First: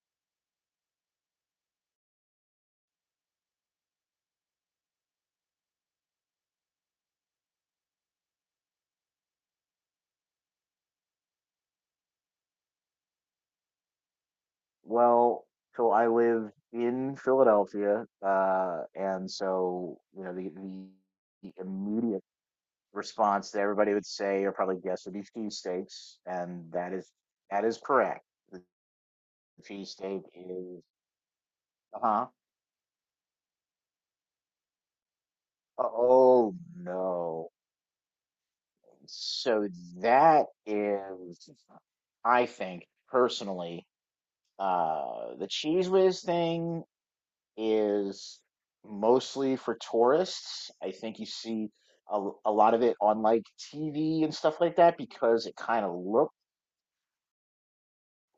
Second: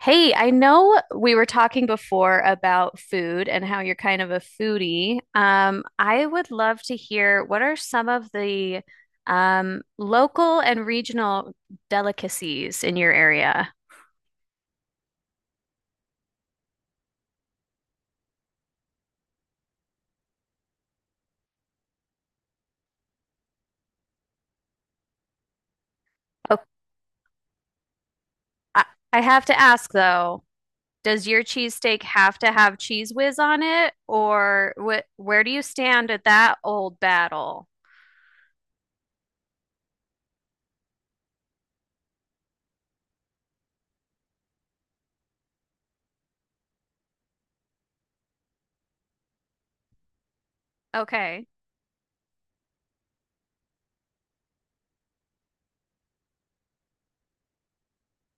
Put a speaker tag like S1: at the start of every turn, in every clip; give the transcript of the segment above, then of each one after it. S1: Hey, I know we were talking before about food and how you're kind of a foodie. I would love to hear what are some of the local and regional delicacies in your area?
S2: Well, so I live in Philadelphia, and so you know the immediate response that everybody would say or probably guess would be cheesesteaks,
S1: Oh,
S2: and that is correct.
S1: I, I have to ask
S2: Cheesesteak
S1: though,
S2: is
S1: does your cheesesteak
S2: uh-huh.
S1: have to have cheese whiz on it, or wh where do you stand at
S2: Oh
S1: that old
S2: no.
S1: battle?
S2: So that is, I think personally, the cheese whiz thing is mostly for tourists. I think you
S1: Okay,
S2: see a lot of it on like TV and stuff like that because it kind of looked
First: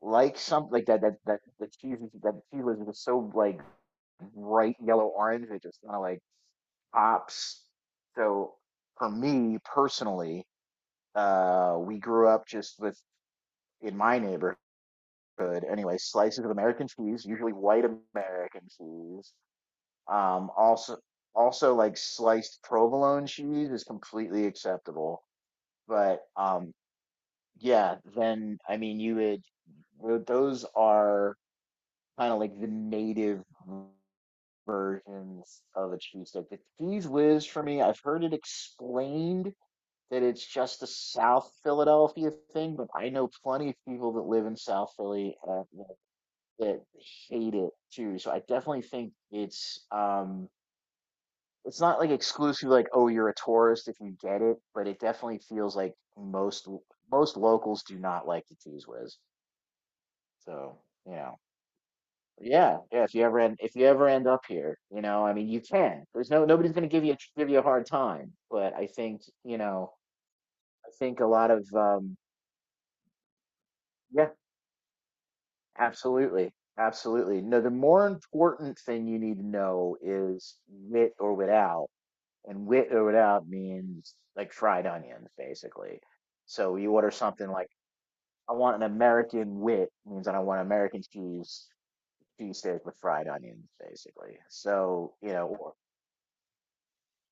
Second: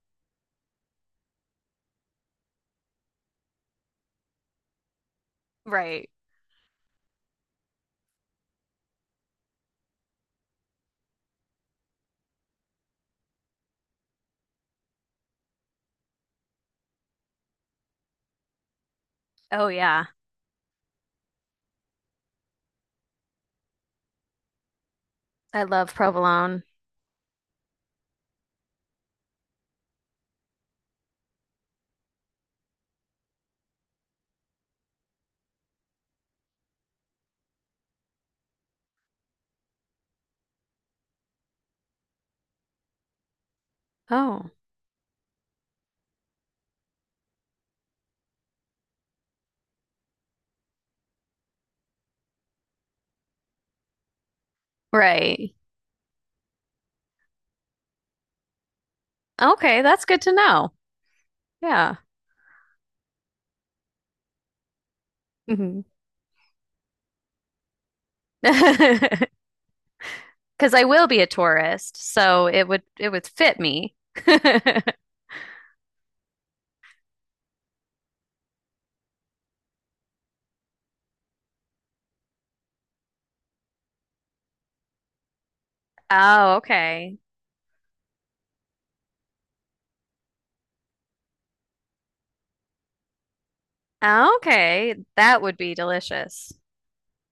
S2: like something like that the that cheese was just so like bright yellow orange, it just kind of
S1: right.
S2: like pops. So for me personally, we grew up just with, in my neighborhood anyway, slices of American cheese, usually white American cheese.
S1: Oh yeah,
S2: Also, also like sliced provolone cheese is completely acceptable.
S1: I love
S2: But
S1: provolone.
S2: yeah, then I mean you would those are kind of like the native versions of a cheese cheesesteak. The cheese whiz for me, I've heard it explained that it's just a South Philadelphia thing, but I know plenty of people that live
S1: Oh,
S2: in South Philly that that hate it too. So I definitely think it's not like exclusive, like, oh, you're a tourist if you get it, but it definitely
S1: right.
S2: feels like most most locals do not like the cheese whiz.
S1: Okay, that's good to know.
S2: So you know,
S1: Yeah.
S2: yeah, yeah, if you ever end up here, you know, I mean, you
S1: Hmm.
S2: can, there's no nobody's going to give you give you a hard time, but I think
S1: Because I
S2: I
S1: will
S2: think
S1: be
S2: a
S1: a
S2: lot of
S1: tourist, so it would fit me.
S2: yeah, absolutely, absolutely. No, the more important thing you need to know is with or without, and with or without means like fried onions, basically.
S1: Oh,
S2: So you order
S1: okay.
S2: something like, I want an American wit, means that I want American cheese, cheesesteak with fried onions, basically.
S1: Oh, okay.
S2: So, you
S1: That would
S2: know,
S1: be delicious,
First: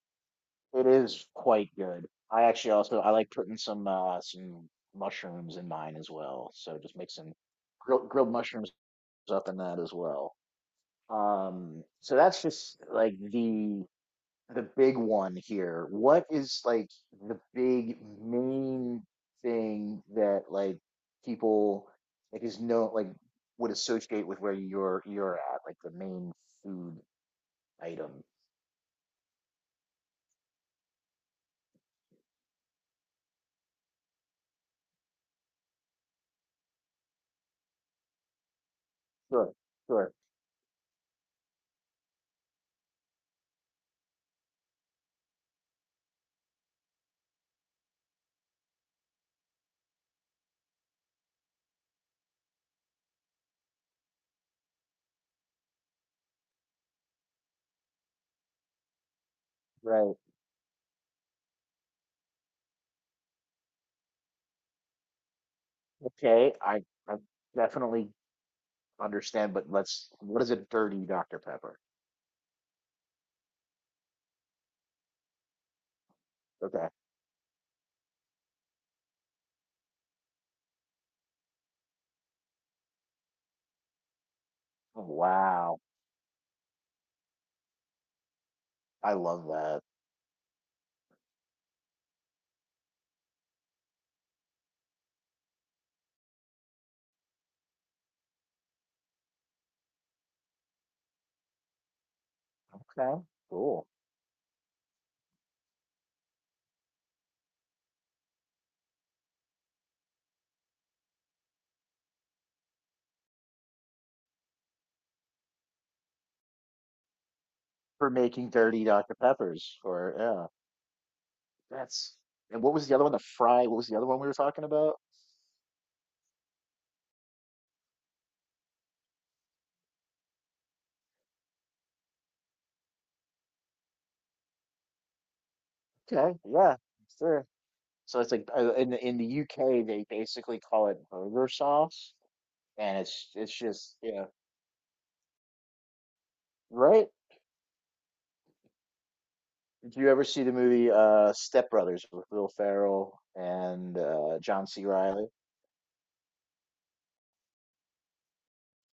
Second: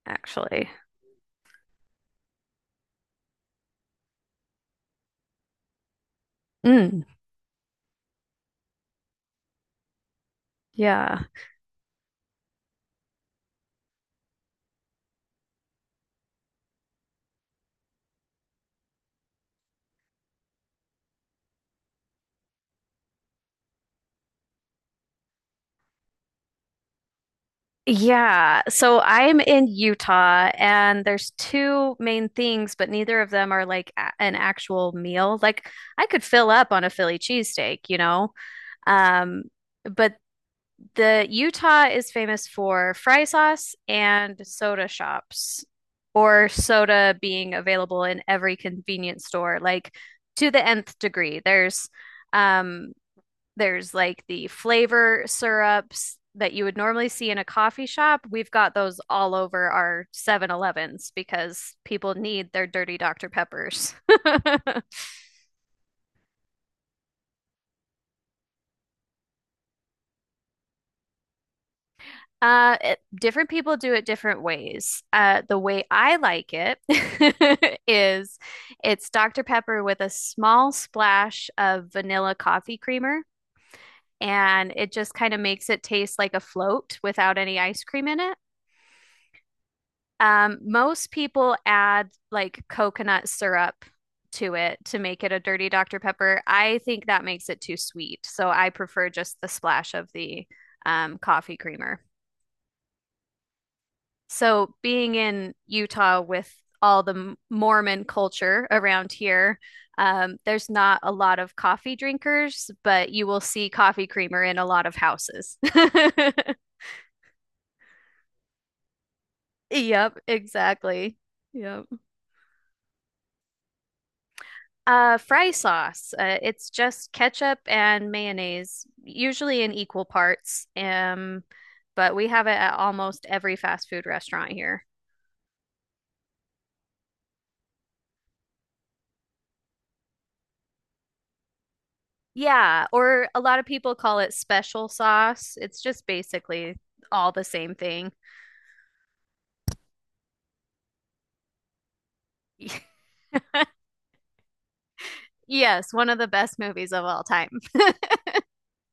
S1: actually.
S2: it is quite good. I actually also, I like putting some mushrooms in mine as well. So just
S1: Mm,
S2: make some grilled mushrooms up in that as well.
S1: yeah.
S2: So that's just like the big one here. What is like the big main thing that like people like is, no, like, would associate with where you're at, like the main food item?
S1: Yeah. So I'm in Utah and there's two main things, but neither of them are like a an actual meal. Like I could fill up on a Philly cheesesteak, you know? Um,
S2: Sure, sure,
S1: but the Utah is famous for fry sauce and soda shops, or soda being available in every convenience store, like to the nth degree. Um there's like the flavor syrups that you would normally see in a coffee shop. We've got those all over our
S2: right.
S1: Seven Elevens because people need their dirty Dr. Peppers.
S2: Okay, I definitely understand, but let's, what is a dirty Dr. Pepper?
S1: It, different people do it different ways. The way I like it
S2: Okay.
S1: is it's Dr. Pepper with a small splash of vanilla coffee creamer, and it
S2: Oh,
S1: just kind of makes
S2: wow.
S1: it taste like a float without any ice cream in it.
S2: I love that.
S1: Most people add like coconut syrup to it to make it a dirty Dr. Pepper. I think that makes it too sweet, so I prefer just the splash of the coffee creamer.
S2: Okay, cool.
S1: So being in Utah with all the Mormon culture around here, there's not a lot of coffee drinkers, but you will see coffee creamer in a lot of houses.
S2: For making dirty Dr. Peppers or
S1: Yep,
S2: yeah.
S1: exactly. Yep.
S2: That's, and what was the other one? The fry. What was the other one we were talking about?
S1: Fry sauce. It's just ketchup and mayonnaise, usually in equal parts. But we have it at almost every fast food restaurant here.
S2: Okay, yeah, sure. So it's like in the UK they basically call it burger sauce,
S1: Yeah,
S2: and
S1: or
S2: it's
S1: a
S2: it's
S1: lot of people
S2: just,
S1: call
S2: yeah,
S1: it special sauce. It's just basically
S2: right?
S1: all the same thing.
S2: Did you ever see the movie Step Brothers with Will Ferrell and John C. Riley?
S1: Yes, one of the best movies of all time.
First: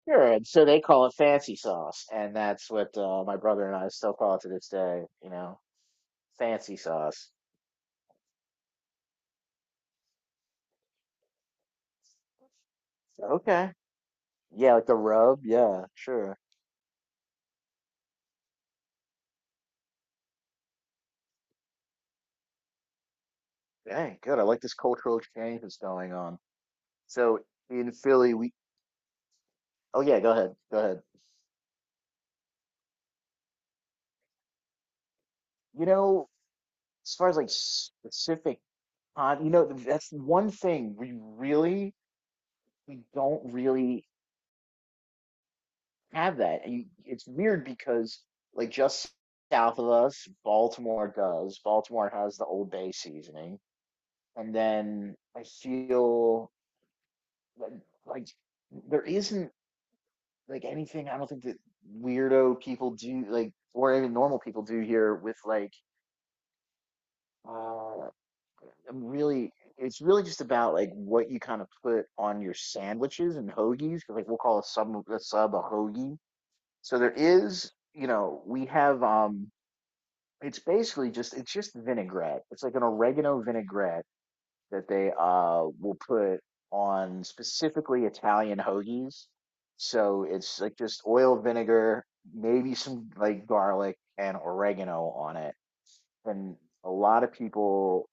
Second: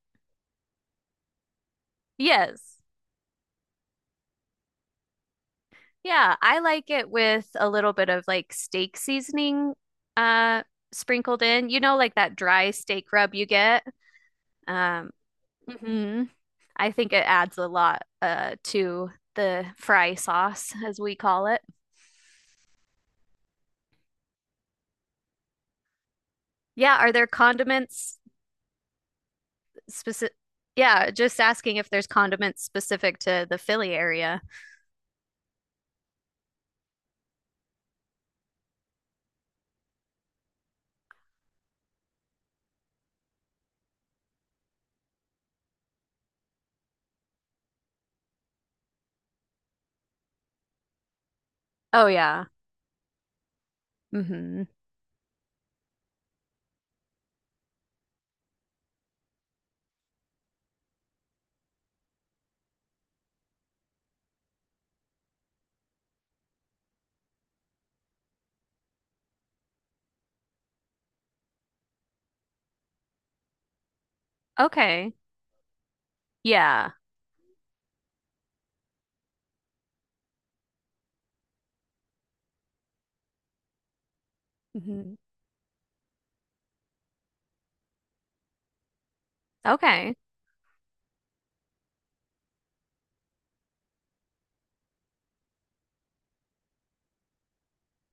S2: Sure. And so they call it fancy sauce, and that's
S1: Yes.
S2: what my brother and I still call it to this day. You know,
S1: Yeah, I
S2: fancy
S1: like it
S2: sauce.
S1: with a little bit of like steak seasoning uh sprinkled in. You know, like that dry steak
S2: So,
S1: rub you
S2: okay.
S1: get.
S2: Yeah, like the
S1: Um,
S2: rub. Yeah,
S1: mhm.
S2: sure.
S1: I think it adds a lot to the fry sauce, as we call it.
S2: Dang, good. I like this cultural exchange that's going on.
S1: Yeah, are there
S2: So in
S1: condiments
S2: Philly, we. Oh yeah, go
S1: specific.
S2: ahead. Go ahead.
S1: Yeah, just asking if there's condiments specific to the Philly area.
S2: You know, as far as like specific, you know, that's one thing we really we don't really have that. And you, it's weird because like just south of us, Baltimore does.
S1: Oh
S2: Baltimore has
S1: yeah.
S2: the Old Bay seasoning, and
S1: Mm-hmm.
S2: then I feel like, like, there isn't like anything, I don't think, that weirdo people do like or even normal people do here with like uh I'm really, it's really just about like what you kind of put on your sandwiches and hoagies, 'cause like we'll call a sub,
S1: Okay.
S2: a sub a hoagie.
S1: Yeah.
S2: So there is, you know, we have it's basically just, it's just vinaigrette. It's like an oregano vinaigrette that they
S1: Hmm.
S2: will put on specifically Italian hoagies.
S1: Okay.
S2: So it's like just oil, vinegar, maybe some like garlic and oregano on it. And a lot of people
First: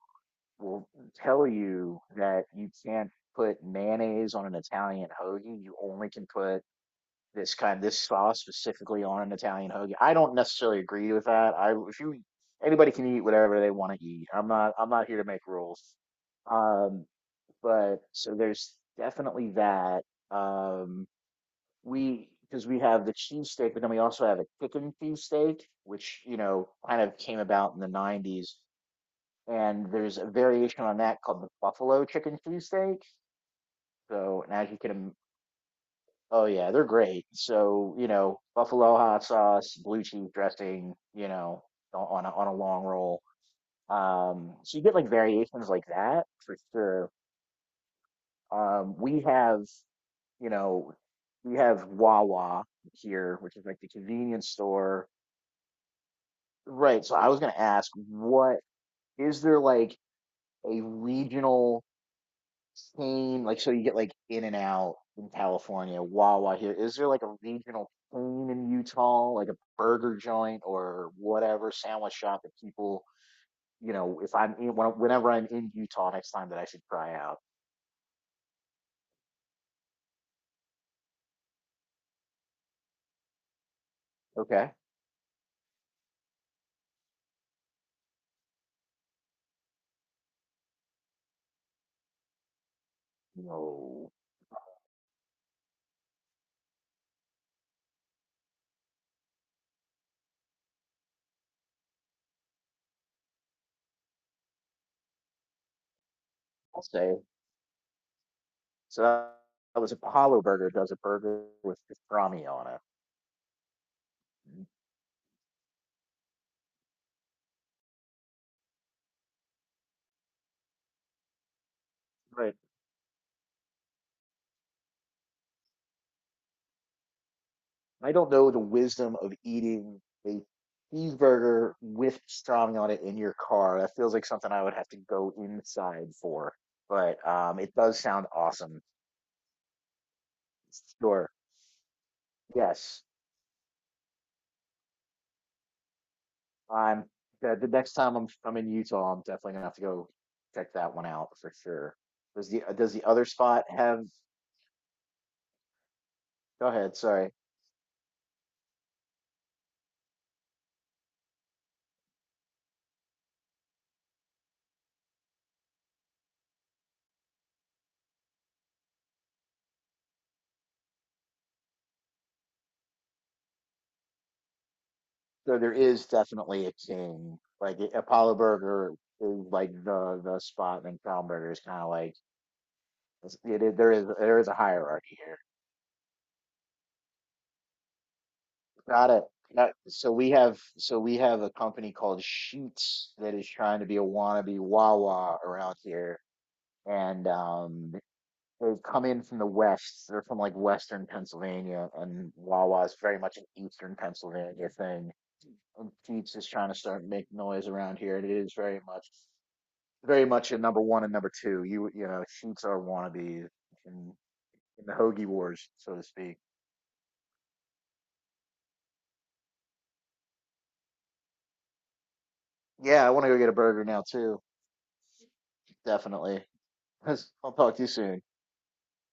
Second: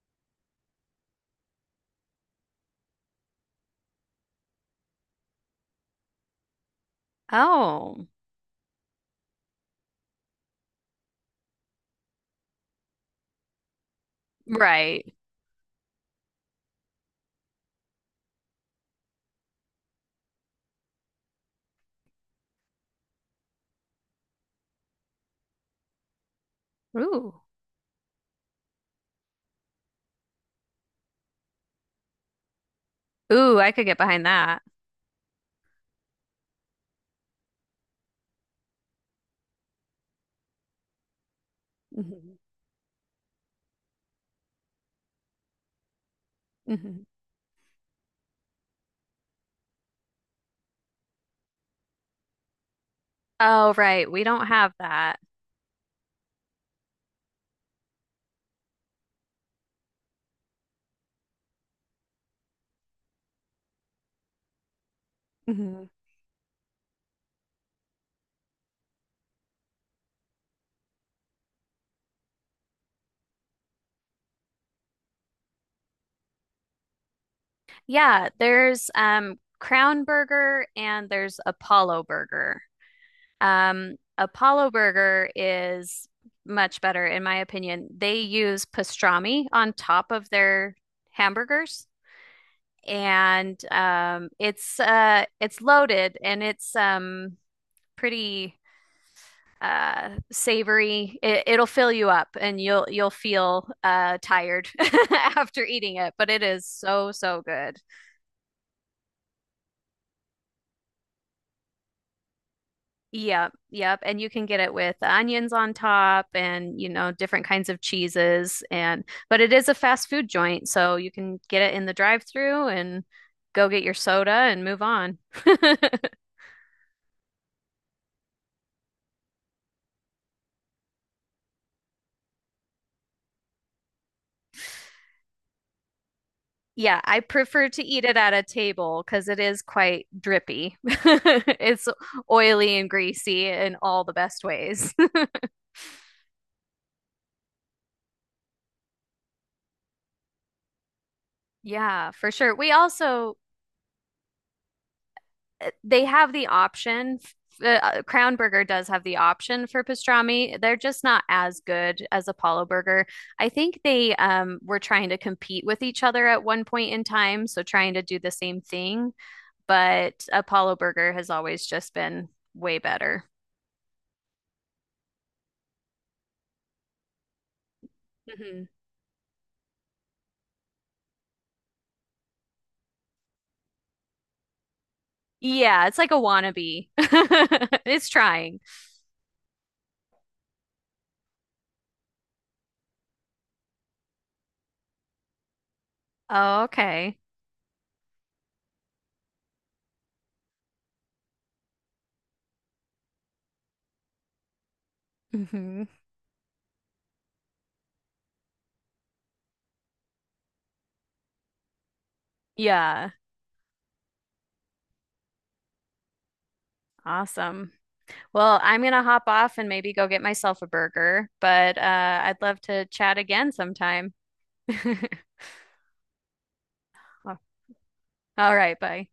S2: will tell you that you can't put mayonnaise on an Italian hoagie. You only can put this
S1: Oh,
S2: sauce specifically on an Italian hoagie. I don't necessarily agree with that. I, if you, anybody can eat whatever they want to eat. I'm not
S1: right.
S2: here to make rules. Um, but so there's definitely that. Um, we, because we have the cheesesteak, but then we also have a chicken cheesesteak, which, you know, kind of came
S1: Ooh.
S2: about in the '90s. And there's a variation on that called the buffalo chicken cheesesteak.
S1: Ooh, I could get behind
S2: So, and
S1: that.
S2: as you can, oh yeah, they're great. So, you know, buffalo hot sauce, blue cheese dressing, you know, on
S1: Hmm.
S2: on a long roll. So you get like variations like that for
S1: Hmm.
S2: sure. We have, you know, we have Wawa here, which is
S1: Oh,
S2: like the
S1: right. We don't
S2: convenience
S1: have
S2: store.
S1: that.
S2: Right. So I was gonna ask, what, is there like a regional chain? Like, so you get like In and Out in
S1: Hmm.
S2: California, Wawa here. Is there like a regional chain in Utah, like a burger joint or whatever sandwich shop that people, you know, if I'm in, whenever I'm in Utah next time that I should try out?
S1: Yeah, there's Crown Burger and there's Apollo Burger. Apollo
S2: Okay.
S1: Burger is much better, in my opinion. They use pastrami on top of their hamburgers, and
S2: No,
S1: it's loaded and it's pretty savory. It'll fill you up, and you'll feel tired after eating it, but it is
S2: I'll say,
S1: so good.
S2: so that that was, Apollo Burger does a burger with pastrami on
S1: Yep, yep. And you can get
S2: it.
S1: it with onions on top and, you know, different kinds of cheeses and but it is a fast food joint, so you can get it in the
S2: Right.
S1: drive-through and go get your soda and move on.
S2: I don't know the wisdom of eating a cheeseburger with pastrami on it in your car. That feels like something I would have to go inside for.
S1: Yeah,
S2: But
S1: I prefer
S2: it
S1: to
S2: does
S1: eat it
S2: sound
S1: at a
S2: awesome.
S1: table because it is quite drippy.
S2: Sure.
S1: It's oily and
S2: Yes.
S1: greasy in all the best ways.
S2: I'm, the next time I'm in Utah, I'm definitely gonna have to go check that one out for sure.
S1: Yeah, for sure. We
S2: Does the other
S1: also
S2: spot have?
S1: They have the
S2: Go ahead.
S1: option.
S2: Sorry.
S1: Crown Burger does have the option for pastrami. They're just not as good as Apollo Burger. I think they were trying to compete with each other at one point in time, so trying to do the same thing. But Apollo Burger has always just been way better.
S2: So there is definitely a king. Like, Apollo
S1: Mhm.
S2: Burger is like the spot, and Kronberger is kind of like, it is, there is there is a hierarchy here.
S1: Yeah, it's like a wannabe. It's trying.
S2: Got it. Got it. So we have, so we have a company called Sheets that is trying to be a wannabe Wawa around here,
S1: Oh, okay.
S2: and they've come in from the west. They're from like Western Pennsylvania, and Wawa is very much an Eastern Pennsylvania thing.
S1: Hmm.
S2: And Sheets is trying to start making noise around here, and it is very much very much in number one and number two. You know, sheets are
S1: Yeah,
S2: wannabes in in the hoagie wars, so to speak.
S1: awesome. Well, I'm gonna hop off and maybe go get myself a burger, but I'd love to
S2: Yeah, I
S1: chat
S2: want to go get
S1: again
S2: a burger now
S1: sometime.
S2: too. Definitely. I'll talk to you soon.
S1: All right, bye.